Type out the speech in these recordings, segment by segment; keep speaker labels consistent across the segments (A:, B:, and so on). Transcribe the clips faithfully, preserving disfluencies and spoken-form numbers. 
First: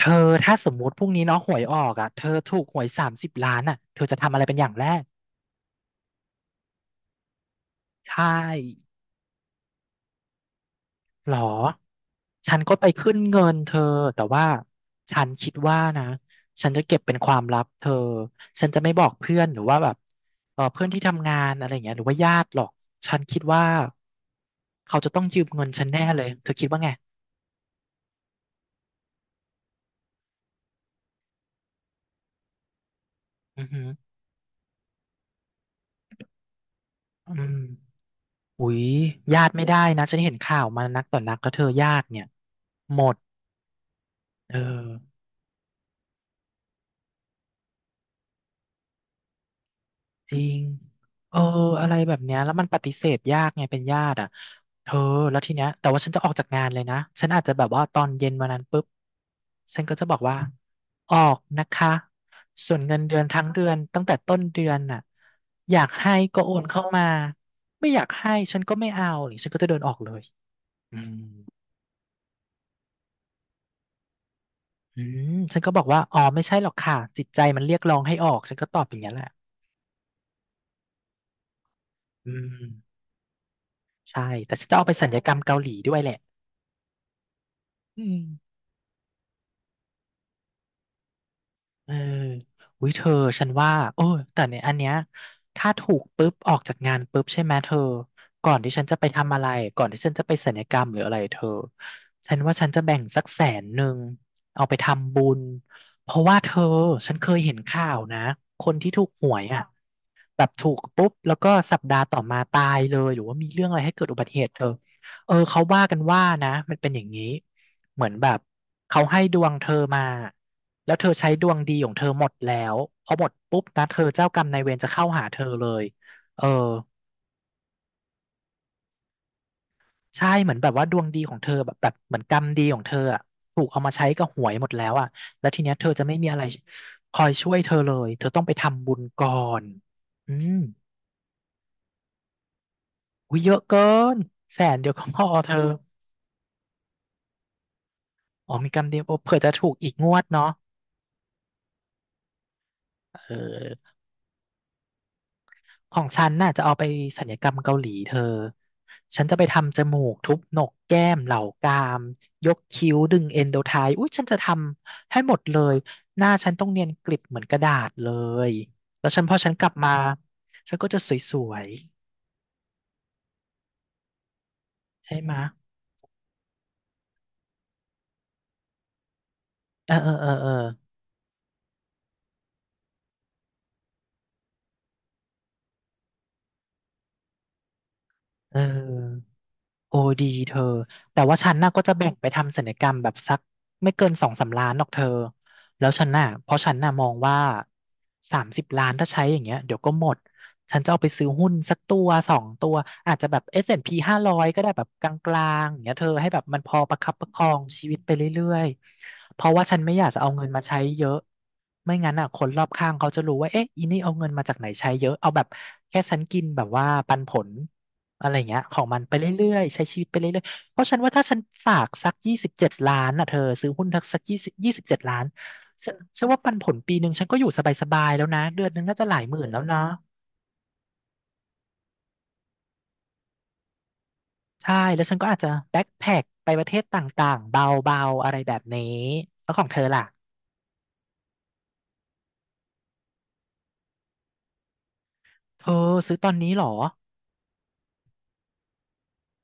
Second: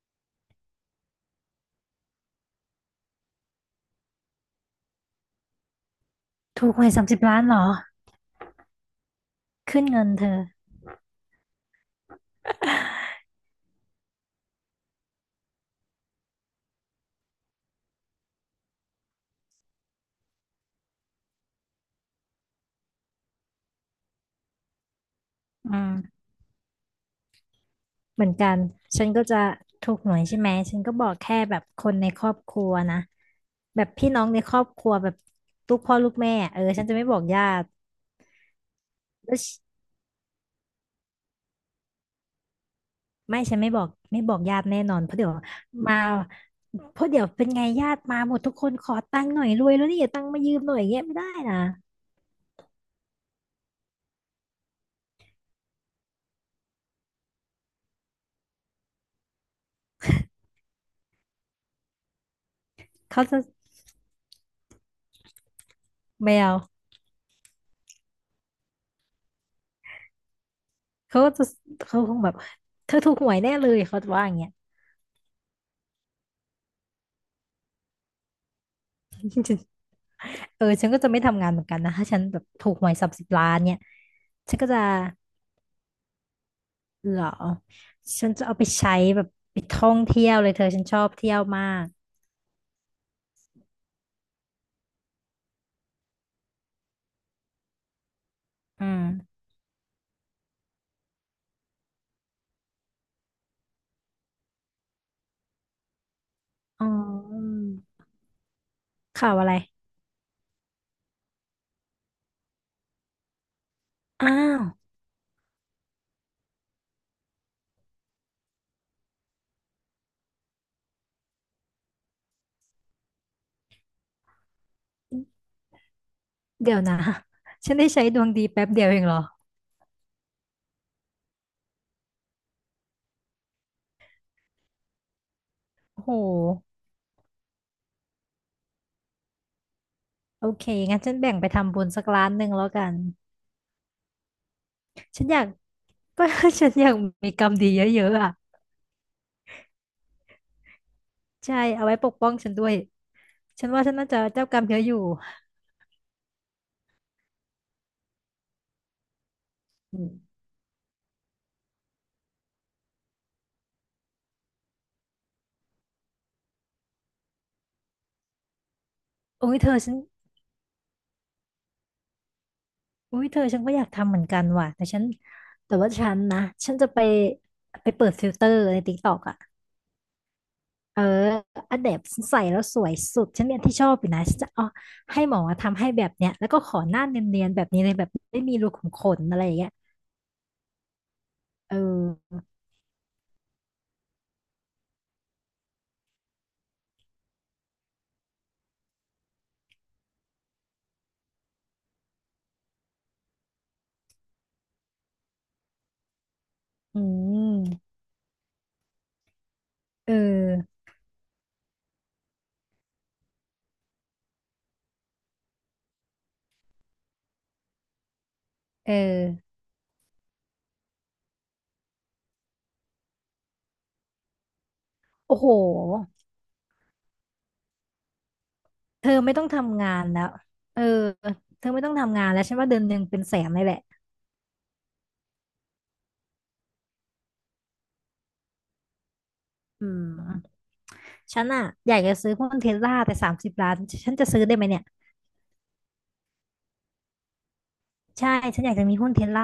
A: เธอถ้าสมมติพรุ่งนี้เนาะหวยออกอ่ะเธอถูกหวยสามสิบล้านอ่ะเธอจะทำอะไรเป็นอย่างแรก
B: ถูกหวยสามสิบล้านเหรอ
A: ใช่
B: ขึ้นเงินเธอ
A: หรอฉันก็ไปขึ้นเงินเธอแต่ว่าฉันคิดว่านะฉันจะเก็บเป็นความลับเธอฉันจะไม่บอกเพื่อนหรือว่าแบบเออเพื่อนที่ทำงานอะไรอย่างเงี้ยหรือว่าญาติหรอกฉันคิดว่าเขาจะต้องยืมเงิน
B: อื
A: ฉันแน่เล
B: ม
A: ยเธอคิดว่าไง
B: เหมือนกันฉันก็จะถูกหวยใช่ไหมฉันก็บอกแค่แบบคนในครอบครัวนะ
A: อือ
B: แบ
A: หือ
B: บพี่น้องในครอบครัวแบบลูกพ่อลูกแม่อะเออฉันจะไม่บอก
A: อื
B: ญา
A: ม
B: ติ
A: อุ๊ย
B: แล้ว
A: ญา
B: ฉ
A: ติไม่ได้นะฉันเห็นข่าวมานักต่อนักก็เธอญาติเนี่ยหมด
B: ไม่ฉันไม่บอกไม่บอก
A: เออ
B: ญาติแน่นอนเพราะเดี๋ยวมาเพราะเดี๋ยวเป็นไงญาติมาหมดทุกคนขอตังค์หน่อยรวยแล้วนี่อย่าตังค์
A: จ
B: มา
A: ริ
B: ยื
A: ง
B: มหน่อยอย่างเงี้ยไม่ได้
A: เออ
B: นะ
A: อะไรแบบเนี้ยแล้วมันปฏิเสธยากไงเป็นญาติอ่ะเธอแล้วทีเนี้ยแต่ว่าฉันจะออกจากงานเลยนะฉันอาจจะแบบว่าตอนเย็นวันนั้นปุ๊บฉันก็จะบอกว่า ออกนะคะ ส่วนเงินเดือ
B: เขา
A: น
B: จะ
A: ทั้งเดือนตั้งแต่ต้นเดือนน่ะอยากให้
B: ไม่
A: ก็โอ
B: เอา
A: นเข้ามา ไม่อยากให้ฉันก็ไม่เอาหรือฉันก็จะเดินออกเลยอืม
B: เขาก็จะเขาคงแบบเธอถูกหวยแน่เลยเขาจะว่าอย่างเงี้ย
A: อืมฉันก็บอกว่าอ๋อไม่ใช่หรอกค่ะจิตใจมันเรียกร้องให้ออกฉันก็ตอบอย่างนี้ยแหละ
B: เออฉันก็จะไม่ทำงานเหมือนกันนะถ้าฉัน
A: อื
B: แบบถูกหวย
A: ม
B: สามสิบล้านเนี่ย
A: ใช่แต่
B: ฉัน
A: ฉั
B: ก็
A: นจะ
B: จะ
A: เอาไปสัญญกรรมเกาหลีด้วยแหละ
B: เหรอ
A: อืม
B: ฉันจะเอาไปใช้แบบไปท่องเที่ยวเลยเธอฉันชอบเที่ยวมาก
A: เอออุ้ยเธอฉันว่าโอ้ยแต่ในอันเนี้ยถ้าถูกปุ๊บออกจากงานปุ๊บใช่ไหมเธอก่อนที่ฉั
B: อื
A: นจะ
B: ม
A: ไปทำอะไรก่อนที่ฉันจะไปศัลยกรรมหรืออะไรเธอฉันว่าฉันจะแบ่งสักแสนหนึ่งเอาไปทำบุญเพราะว่าเธอ
B: อ๋
A: ฉันเคยเห็
B: อ
A: นข่าวนะ คนที่ถูกห
B: ข่าว
A: วย
B: อะไร
A: อ่ะแบบถูกปุ๊บแล้วก็สัปดาห์ต่อมาตายเลยหรือว่ามีเรื่องอะไรให้เกิดอุบั
B: อ้า
A: ติเหตุเธ
B: ว
A: อเออเขาว่ากันว่านะมันเป็นอย่างนี้ เหมือนแบบเขาให้ดวงเธอมาแล้วเธอใช้ดวงดีของเธอหมดแล้วพอหมดปุ๊บนะเธอเจ้ากรรมนายเวรจะเข้าหาเธอเลยเออ
B: เดี๋ยวนะฉันได้ใช้ดวงดีแป๊บเดียวเองเหรอ
A: ใช่เหมือนแบบว่าดวงดีของเธอแบบแบบเหมือนกรรมดีของเธออะถูกเอามาใช้กับหวยหมดแล้วอะแล้วทีเนี้ยเธอ
B: โอ้
A: จะ
B: โห
A: ไม่มีอะไรคอยช่วยเธอเลยเธอต้องไปทำบุญก่อนอื
B: โอ
A: ม
B: เคงั้นฉันแบ่งไปทำบุญสักล้านหนึ่งแล้วกัน
A: อุ้ยเยอะเกินแสนเดียวก็พ
B: ฉั
A: อ
B: นอยาก
A: เธอ
B: ก็ ฉันอยากมีกรรมดีเยอะๆอ่ะ
A: อ๋อมีกรรมเดียวโอ้เผื่อจะถูกอีกงวดเนาะ
B: ใช่เอาไว้ปกป้องฉันด้วย
A: เอ
B: ฉันว่าฉั
A: อ
B: นน่าจะเจ้ากรรมเยอะอยู่
A: ของฉันน่ะจะเอาไปศัลยกรรมเกาหลีเธอ ฉันจะไปทำจ
B: อื
A: มูกทุ
B: ม
A: บโหนกแก้มเหล่ากรามยกคิ้วดึงเอนโดไทป์อุ้ยฉันจะทำให้หมดเลยหน้าฉันต้องเนียนกริบเหมือนกระดาษเลยแล้วฉันพอ
B: โอ้
A: ฉัน
B: ย
A: ก
B: เธ
A: ลับ
B: อ
A: มา
B: ฉัน
A: ฉันก็จะสวย
B: อุ้ยเธอฉันก็อยากทำเหมือนกันว่ะแต่ฉัน
A: ๆใช่ไหมะ
B: แต่ว่าฉันนะฉันจะไปไปเปิดฟิลเตอร์ในติ๊กตอกอ่ะ
A: เออเออเออเออ
B: เอออันเดบใส่แล้วสวยสุดฉันเนี่ยที่ชอบอยู่นะฉันจะเอาให้หมอทำให้แบบเนี้ยแล้วก็ขอหน้าเนียนๆแบบนี้เลยแบบไม่
A: เอ
B: มี
A: อ
B: รูขุมขนอะไรอย่างเงี้ย
A: โอ้ดีเธอแต่ว่าฉันน่ะ
B: เ
A: ก็จะแบ่งไป
B: ออ
A: ทำศัลยกรรมแบบสักไม่เกินสองสามล้านหรอกเธอแล้วฉันน่ะเพราะฉันน่ะมองว่าสามสิบล้านถ้าใช้อย่างเงี้ยเดี๋ยวก็หมดฉันจะเอาไปซื้อหุ้นสักตัวสองตัวอาจจะแบบ เอส แอนด์ พี ห้าร้อยก็ได้แบบกลางๆอย่างเงี้ยเธอให้แบบมันพอประ
B: อื
A: คับประคองชี
B: ม
A: วิตไปเรื่อยๆเพราะว่าฉันไม่อยาก
B: เออ
A: จะเอาเงินมาใช้เยอะไม่งั้นอ่ะคนรอบข้างเขาจะรู้ว่าเอ๊ะอีนี่เอาเงินมาจากไหนใช้เยอะเอาแบบแค่ฉันกินแบบว่าปันผล อะไรอย่างเงี้ยของ
B: เอ
A: มันไปเรื่
B: อ
A: อยๆใช้ชีวิตไปเรื่อยๆเพราะฉันว่าถ้าฉันฝากสักยี่สิบเจ็ดล้านอ่ะเธอซื้อหุ้นทักสักยี่สิบยี่สิบเจ็ดล้าน
B: โอ้โห
A: ฉันฉันว่าปันผลปีหนึ่งฉันก็อยู่สบายๆแล้วนะเดือนหนึงน่า
B: เธ
A: จะห
B: อ
A: ลายห
B: ไม่
A: มื่
B: ต้อ
A: น
B: ง
A: แล้วเนาะ
B: ทำงานแล้วเออเธอไม่ต้องทำงานแล้วฉันว่าเดือนหนึ่งเป็นแสนเลยแหละ
A: ใช่แล้วฉันก็อาจจะแบ็คแพ็คไปประเทศต่างๆเบาๆอะไรแบบนี้แล้วของเธอ
B: อื
A: ล่ะ
B: มฉันอะอยากจะซื้อหุ้นเทสลาแต่สามสิบล้านฉันจะซื้อได้ไหมเนี่ย
A: เธอซื้อตอนนี้เหรอ
B: ใช่ฉันอยากจะมีหุ้นเทสลา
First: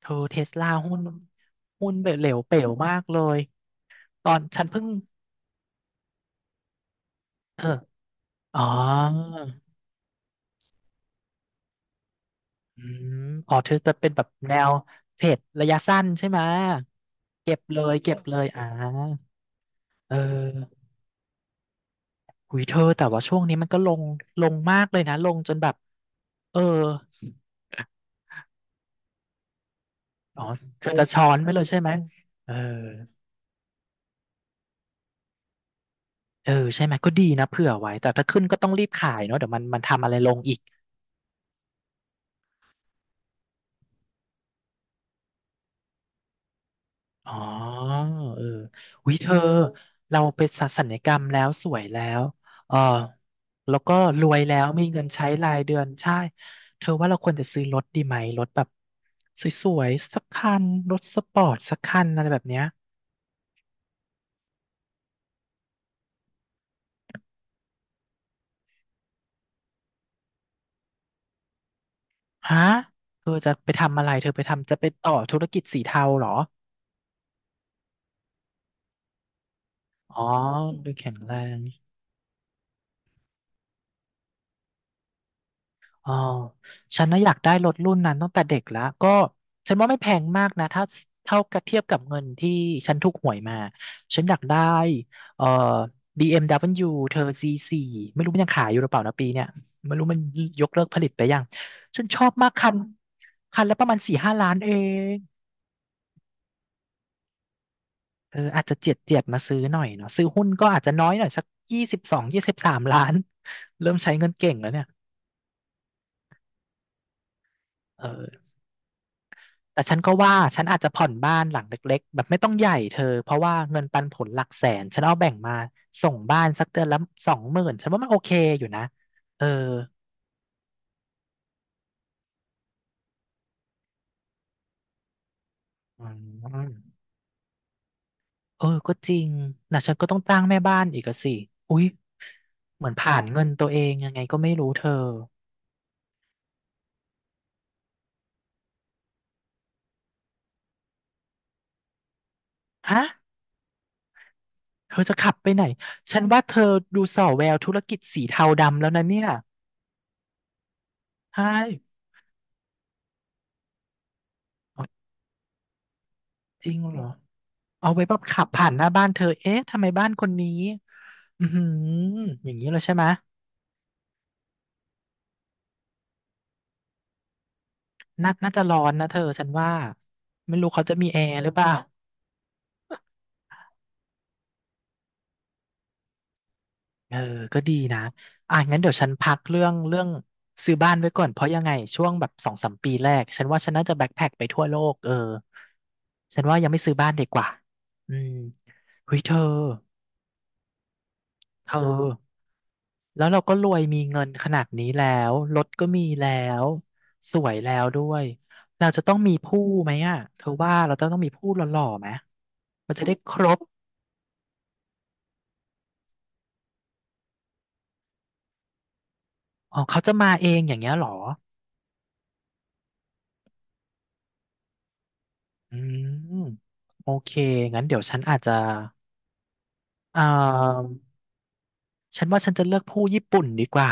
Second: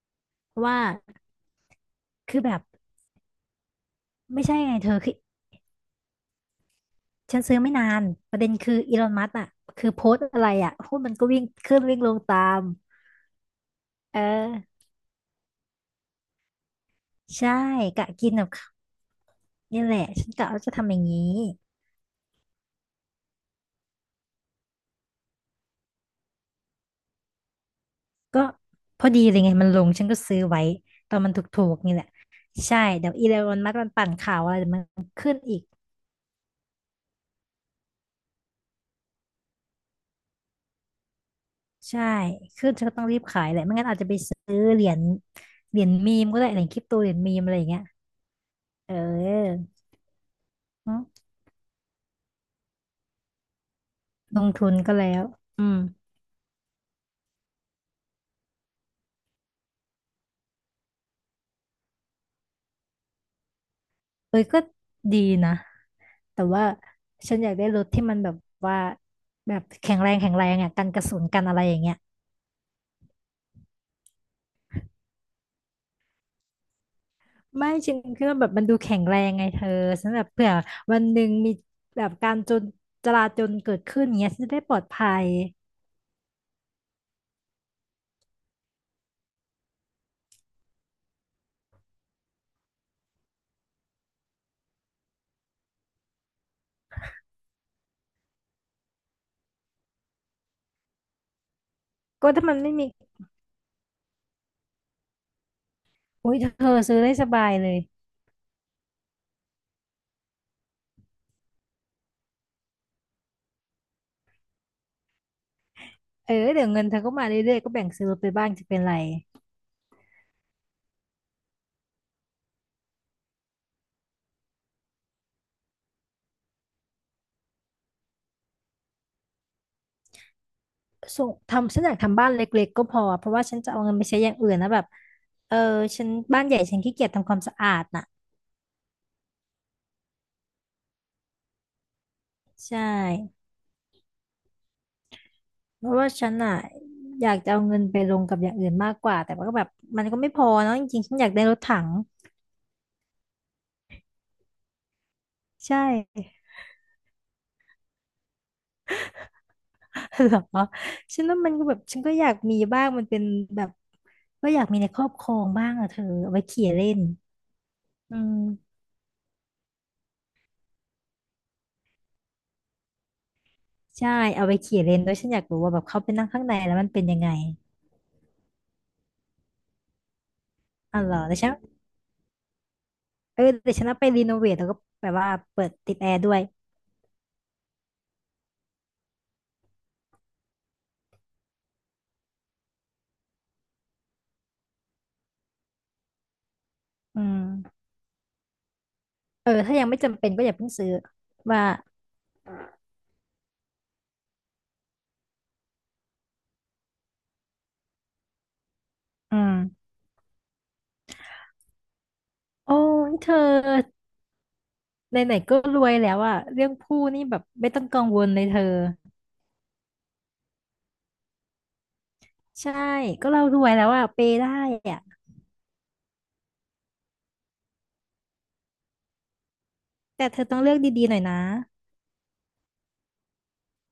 A: เธอเทส
B: เพราะ
A: ลา
B: ว่า
A: หุ้นหุ้นเหล
B: คื
A: ว
B: อแบ
A: เป๋
B: บ
A: วมากเลยตอน
B: ไม่ใช่
A: ฉัน
B: ไง
A: เพิ่ง
B: เธอคือฉันซื้อ
A: เออ
B: ไม่นานประเด็น
A: อ๋อ
B: คืออีลอนมัสก์อ่ะคือโพสต์อะไรอ่ะหุ้นมันก็วิ่งขึ้นวิ่งลงตาม
A: อืมอ๋อเธอจะเป็น
B: เอ
A: แบบแนว
B: อ
A: เพจระยะสั้นใช่ไหม
B: ใช่
A: เก็บเลย
B: กะ
A: เก็บ
B: กิน
A: เล
B: แบ
A: ย
B: บ
A: อ่า
B: เขานี่แหละ
A: เอ
B: ฉันกะว่าจะ
A: อ
B: ทำอย่างนี้
A: หุยเธอแต่ว่าช่วงนี้มันก็ลงลงมากเลยนะลงจนแบบเออ
B: ก็พอดีเลยไงมันลงฉันก็ซื้
A: อ๋
B: อ
A: อ
B: ไว้
A: เธอจะ
B: ตอน
A: ช้อ
B: มัน
A: น
B: ถ
A: ไปเล
B: ู
A: ยใช่
B: กๆ
A: ไหม
B: นี่แหละ
A: เออ
B: ใช่เดี๋ยวอีลอนมัสก์มันปั่นข่าวอะไรเดี๋ยวมันขึ้นอีก
A: เออใช่ไหมก็ดีนะเผื่อไว้แต่ถ้าขึ้นก็ต้องรีบขายเนาะเดี๋ยวมันมันทำอะไรลงอีก
B: ใช่ขึ้นฉันก็ต้องรีบขายแหละไม่งั้นอาจจะไปซื้อเหรียญเหรียญมีมก็ได้เหรียญคริปโตเหรียญ
A: อ๋
B: มี
A: อ
B: มอะไรอย่างเงี้ย
A: เออ
B: เ
A: วิเธอ
B: ออ
A: เราไปสัล
B: เน
A: ย
B: อ
A: กรร
B: ม
A: มแล้วสวยแล้วเออแล้วก็รว
B: ล
A: ย
B: ง
A: แล้
B: ทุ
A: ว
B: น
A: มี
B: ก็
A: เงิน
B: แล้ว
A: ใช้ราย
B: อื
A: เดื
B: ม
A: อนใช่เธอว่าเราควรจะซื้อรถดีไหมรถแบบสวยๆสักคันรถสปอร์ตสักคันอะไรแบบเนี้ย
B: เอ้ยก็ดีนะ แต่ว่าฉันอยากได้รถที่มันแบบว่าแบบแข็งแรงแข็งแรงอ่ะกันกระสุนกันอะไรอย่างเงี้ย
A: ฮะเธอจะไปทำอะไรเธอไปทำจะไปต่อธุรกิจสีเทาเหรอ
B: ไม่ฉันคิดว่าแบบมันดูแข็งแรงไงเธอฉัน
A: อ๋
B: แบ
A: อ
B: บเผื่อ
A: ดู
B: วัน
A: แข็ง
B: หนึ่ง
A: แร
B: มี
A: ง
B: แบบการจนจราจนเกิดขึ้นเงี้ยฉันจะได้ปลอดภัย
A: อ๋อ ฉันน่ะอยากได้รถรุ่นนั้นตั้งแต่เด็กแล้ว ก็ฉันว่าไม่แพงมากนะถ้าเท่ากับเทียบกับเงินที่ฉันถูกหวยมา ฉันอยากได้เอ่อ บี เอ็ม ดับเบิลยู เอ็มดับเบิลยูเธอ ซี สี่ ไม่รู้มันยังขายอยู่หรือเปล่านะปีเนี่ยไม่รู้มันยกเลิกผลิตไปยังฉันชอ
B: ก็
A: บ
B: ถ้า
A: มาก
B: มัน
A: คั
B: ไม่
A: น
B: มี
A: คันละประมาณสี่ห้าล้านเอง
B: โอ้ยเธอซื้อได้สบายเลย
A: เอออาจจะเจียดเจียดมาซื้อหน่อยเนาะซื้อหุ้นก็อาจจะน้อยหน่อยสักยี่สิบสองยี่สิบสามล้านเริ่มใช้เงินเก่งแล้วเนี่ย
B: เออเดี๋ยวเงินเธอก็มาเรื่อยๆก็แบ่ง
A: เอ
B: ซื้อรถไป
A: อ
B: บ้างจะเป็นไร
A: แต่ฉันก็ว่าฉันอาจจะผ่อนบ้านหลังเล็กๆแบบไม่ต้องใหญ่เธอเพราะว่าเงินปันผลหลักแสนฉันเอาแบ่งมาส่งบ้านสักเดือนละสองหมื่นฉันว่ามันโอเคอยู่นะเออ
B: ส่งทำฉันอยากทำบ้านเล็กๆก็พอเพราะว่าฉันจะเอาเงินไปใช้อย่างอื่นนะแบบเออ
A: อื
B: ฉันบ้านใหญ่ฉันขี้
A: ม
B: เกียจทำความสะอาดน่ะ
A: เออก็จริงนะฉันก็ต้องจ้างแม่บ้านอีกอะสิอุ๊ย
B: ใช
A: เหมือนผ่าน
B: ่
A: เงินตัวเองยังไงก็ไม่รู้เธอ
B: เพราะว่าฉันอ่ะอยากจะเอาเงินไปลงกับอย่างอื่นมากกว่าแต่ว่าก็แบบมันก็ไม่พอเนาะจริงๆฉันอยากได้รถถัง
A: ฮะเธอจะขับไปไหน
B: ใช
A: ฉันว่า
B: ่
A: เธอดูส่อแววธุรกิจสีเทาดำแล้วนะเนี่ย
B: เหรอฉันว่า
A: ใช่
B: มันก็แบบฉันก็อยากมีบ้างมันเป็นแบบก็อยากมี
A: อ๋
B: ในค
A: อ
B: รอบครองบ้างอะเธอเอาไว้ขี่
A: จริง
B: เล่
A: เห
B: น
A: รอ เอาไว้แบ
B: อื
A: บขับผ่าน
B: ม
A: หน้าบ้านเธอเอ๊ะทำไมบ้านคนนี้อือหืออย่างนี้เลยใช่ไหม
B: ใช่เอาไปขี่เล่นด้วยฉันอยากรู้ว่าแบบเขาไปนั่งข้างในแล้วมันเป็นยังไง
A: น่าน่าจะร้อนนะเธอฉันว่าไม่รู้เขาจะ
B: อ๋อ
A: มี
B: เหร
A: แอ
B: อแต่
A: ร์ห
B: ฉั
A: รือเปล่า
B: น เออแต่ฉันเอาไปรีโนเวทแล้วก็แบบว่าเปิดติดแอร์ด้วย
A: เออก็ดีนะอ่ะงั้นเดี๋ยวฉันพักเรื่องเรื่องซื้อบ้านไว้ก่อน เพราะยังไงช่วงแบบสองสามปีแรกฉันว่าฉันน่าจะแบ็คแพ็คไปทั่วโลกเออฉันว่ายังไม่ซื้อบ้าน
B: อื
A: ดีก
B: ม
A: ว่าอืมเฮ้ยเธอ
B: เออถ้ายังไม่จำเป็นก็อย่าเพิ่งซื้อว่า
A: เธอ แล้วเราก็รวยมีเงินขนาดนี้แล้วรถก็มีแล้วสวยแล้วด้วยเราจะต้องมี
B: อืม
A: ผู้ไหมอ่ะเธอว่าเราจะต้องมีผู้หล่อๆไหม
B: โอ้
A: มันจะ
B: ย
A: ได้
B: เธ
A: ค
B: อ
A: รบ
B: ไหนๆก็รวยแล้วอะเรื่องผู้นี่แบบไม่ต้องกังวลเลยเธอ
A: อ๋อเขาจะมาเองอย่างเงี้ยเหรอ
B: ใช่ก็เรารวยแล้วอะเปย์ได้อะ
A: อืมโอเคงั้นเดี๋ยวฉันอาจจะเอ่
B: แต่เธอต้องเลือก
A: อ
B: ดีๆหน่อยนะ
A: ฉันว่าฉันจะเลือกผู้ญี่ปุ่นดีกว่า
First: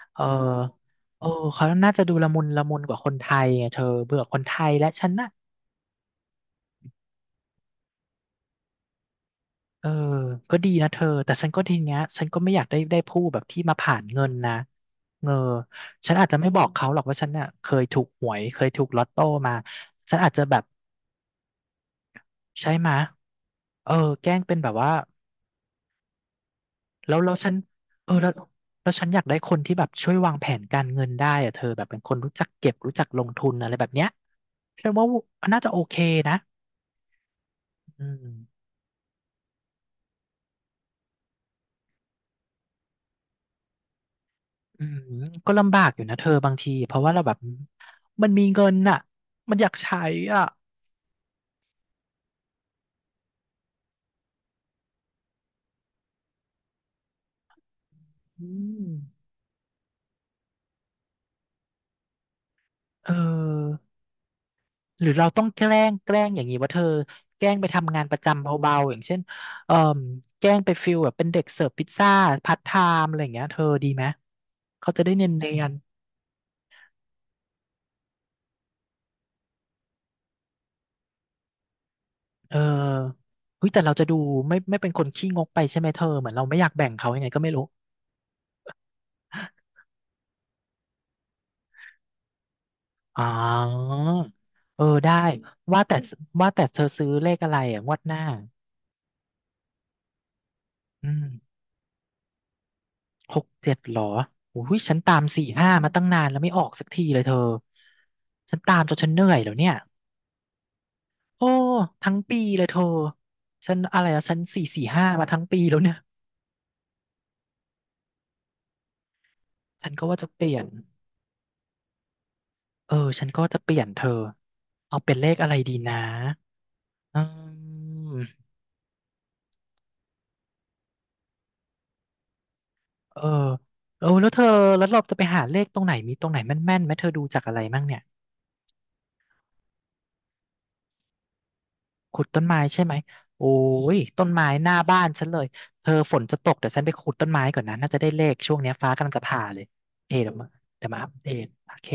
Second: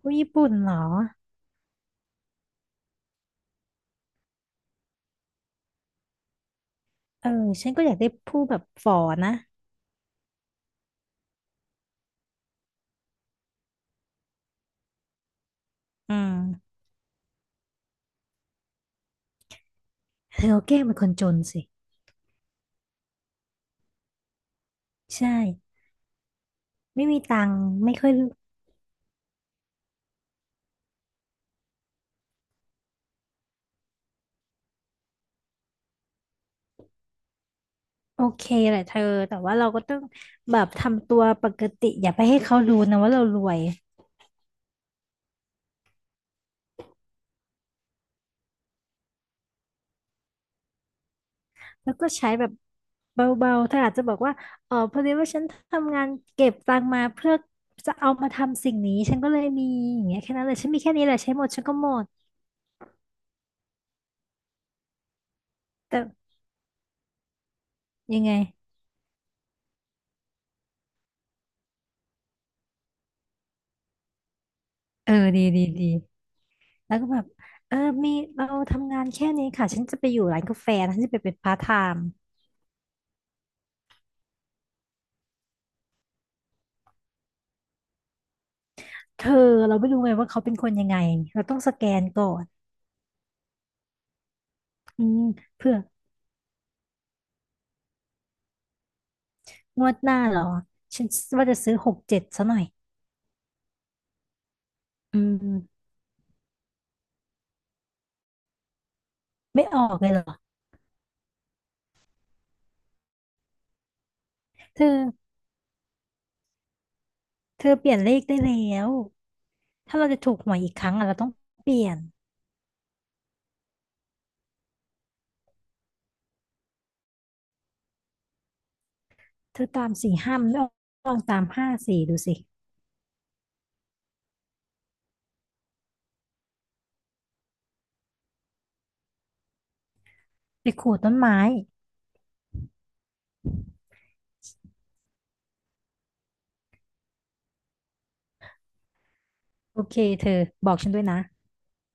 B: ผู้
A: เออ
B: ญี่ปุ่นเหรอ
A: เออเขาน่าจะดูละมุนละมุนกว่าคนไทยไงเธอเบื่อคนไทยและฉันน่ะ
B: เออฉันก็อยากได้ผู้แบบฝอนะ
A: เออก็ดีนะเธอแต่ฉันก็ทีเนี้ยฉันก็ไม่อยากได้ได้ผู้แบบที่มาผ่านเงินนะเออฉั
B: อื
A: นอาจ
B: ม
A: จะไม่บอกเขาหรอกว่าฉันเนี่ยเคยถูกหวยเคยถูกลอตโต้มาฉันอาจ
B: เธ
A: จะ
B: อ
A: แบบ
B: ก็แกล้งเป็นคนจนสิ
A: ใช่ไหมะเออแกล้งเป็นแบบว่า
B: ใช่ไม่
A: แล้
B: มี
A: วแล้ว
B: ตั
A: ฉั
B: ง
A: น
B: ค์ไม่ค่
A: เอ
B: อย
A: อแล้วแล้วฉันอยากได้คนที่แบบช่วยวางแผนการเงินได้อะเธอแบบเป็นคนรู้จักเก็บรู้จักลงทุนอะไรแบบเนี้ยฉันว่าน่าจะโอเคนะอื
B: โอ
A: ม
B: เคแหละเธอแต่ว่าเราก็ต้องแบบทำตัวปกติอย่าไปให้เขารู้นะว่าเรารวย
A: อืมก็ลำบากอยู่นะเธอบางทีเพราะว่าเราแบบมันมีเงินน่ะมันอยากใช้อ่ะ
B: แล้วก็ใช้แบบเบาๆเธออาจจะบอกว่าเออพอดีว่าฉันทำงานเก็บตังค์มาเพื่อจะเอามา
A: อื
B: ทำสิ่ง
A: ม
B: นี้ฉันก็เลยมีอย่างเงี้ยแค่นั้นเลยฉันมีแค่นี้แหละใช้หมดฉันก็หมด
A: เออหรือเราต้องแกล้ง
B: แต่
A: แกล้งอย่างนี้ว่าเธอแกล้งไปทำงานป
B: ยั
A: ระ
B: งไง
A: จำเบาๆอย่างเช่นเออแกล้งไปฟิลแบบเป็นเด็กเสิร์ฟพิซซ่าพาร์ทไทม์อะไรอย่างเงี้ยเธอดีไหมเขาจะได้
B: เออ
A: เนียน
B: ดีดีดี
A: เ
B: แล้วก็แบบเออมีเราทำงานแค่นี้ค่ะฉันจะไปอยู่ร้านกาแฟนะฉันจะไปเป็นพาร์ทไทม์
A: เออเฮ้ยแต่เราจะดูไม่ไม่เป็นคนขี้งกไปใช่ไหมเธอเหมือนเราไม่อยากแบ่งเขายังไงก็ไม่รู้
B: เธอเราไม่รู้ไงว่าเขาเป็นคนยังไงเราต้องสแกนก่อน
A: อ๋อเออ
B: อื
A: ได้
B: มเผื่อ
A: ว่าแต่ว่าแต่เธอซื้อเลขอะไรอ่ะงวดหน้า
B: งวดหน้าเหรอฉั
A: อื
B: น
A: ม
B: ว่าจะซื้อหกเจ็ดซะหน่อย
A: หกเจ็ดหรอโอ้ยฉันตา
B: อื
A: มสี่ห้า
B: ม
A: มาตั้งนานแล้วไม่ออกสักทีเลยเธอฉันตามจนฉันเหนื่อยแล้ว
B: ไม่
A: เนี่ย
B: ออกเลยเหรอ
A: โอ้ทั้งปีเลยเธอฉันอะไรอะฉันสี่
B: เธ
A: สี่
B: อ
A: ห้ามาทั้งปีแล้วเนี่ย
B: เธอเปลี่ยนเลขได้แล้ว
A: ฉัน
B: ถ้า
A: ก็
B: เราจะ
A: ว่าจะ
B: ถูก
A: เป
B: ห
A: ลี่
B: วย
A: ยน
B: อีกครั้งอะเราต้องเปลี่ยน
A: เออฉันก็จะเปลี่ยนเธอเอาเป็นเลขอะไรดีนะอืม
B: เธอตามสี่ห้ามันไม่ออกลองตามห้าสี่ดูสิ
A: เออเออแล้วเธอแล้วเราจะไปหาเลขตรงไหนมีตรงไหนแม่นๆไหมเธอดูจากอะไรมั่งเนี่ย
B: ไปขูดต้นไม้
A: ขุดต้นไม้ใช่ไหม โอ้ย ต้นไม้หน้าบ้านฉันเลย เธอฝนจะตกเดี๋ยวฉันไปขุดต้นไม้ก่อนนะน่าจะได้เลขช่วงเนี้ยฟ้ากำลังจะผ่าเลย
B: โอเค
A: เอ
B: เธ
A: เดี๋ยว
B: อ
A: มา
B: บอก
A: เดี๋ย
B: ฉั
A: ว
B: น
A: มา
B: ด้วย
A: อัป
B: นะ
A: เดตโอเค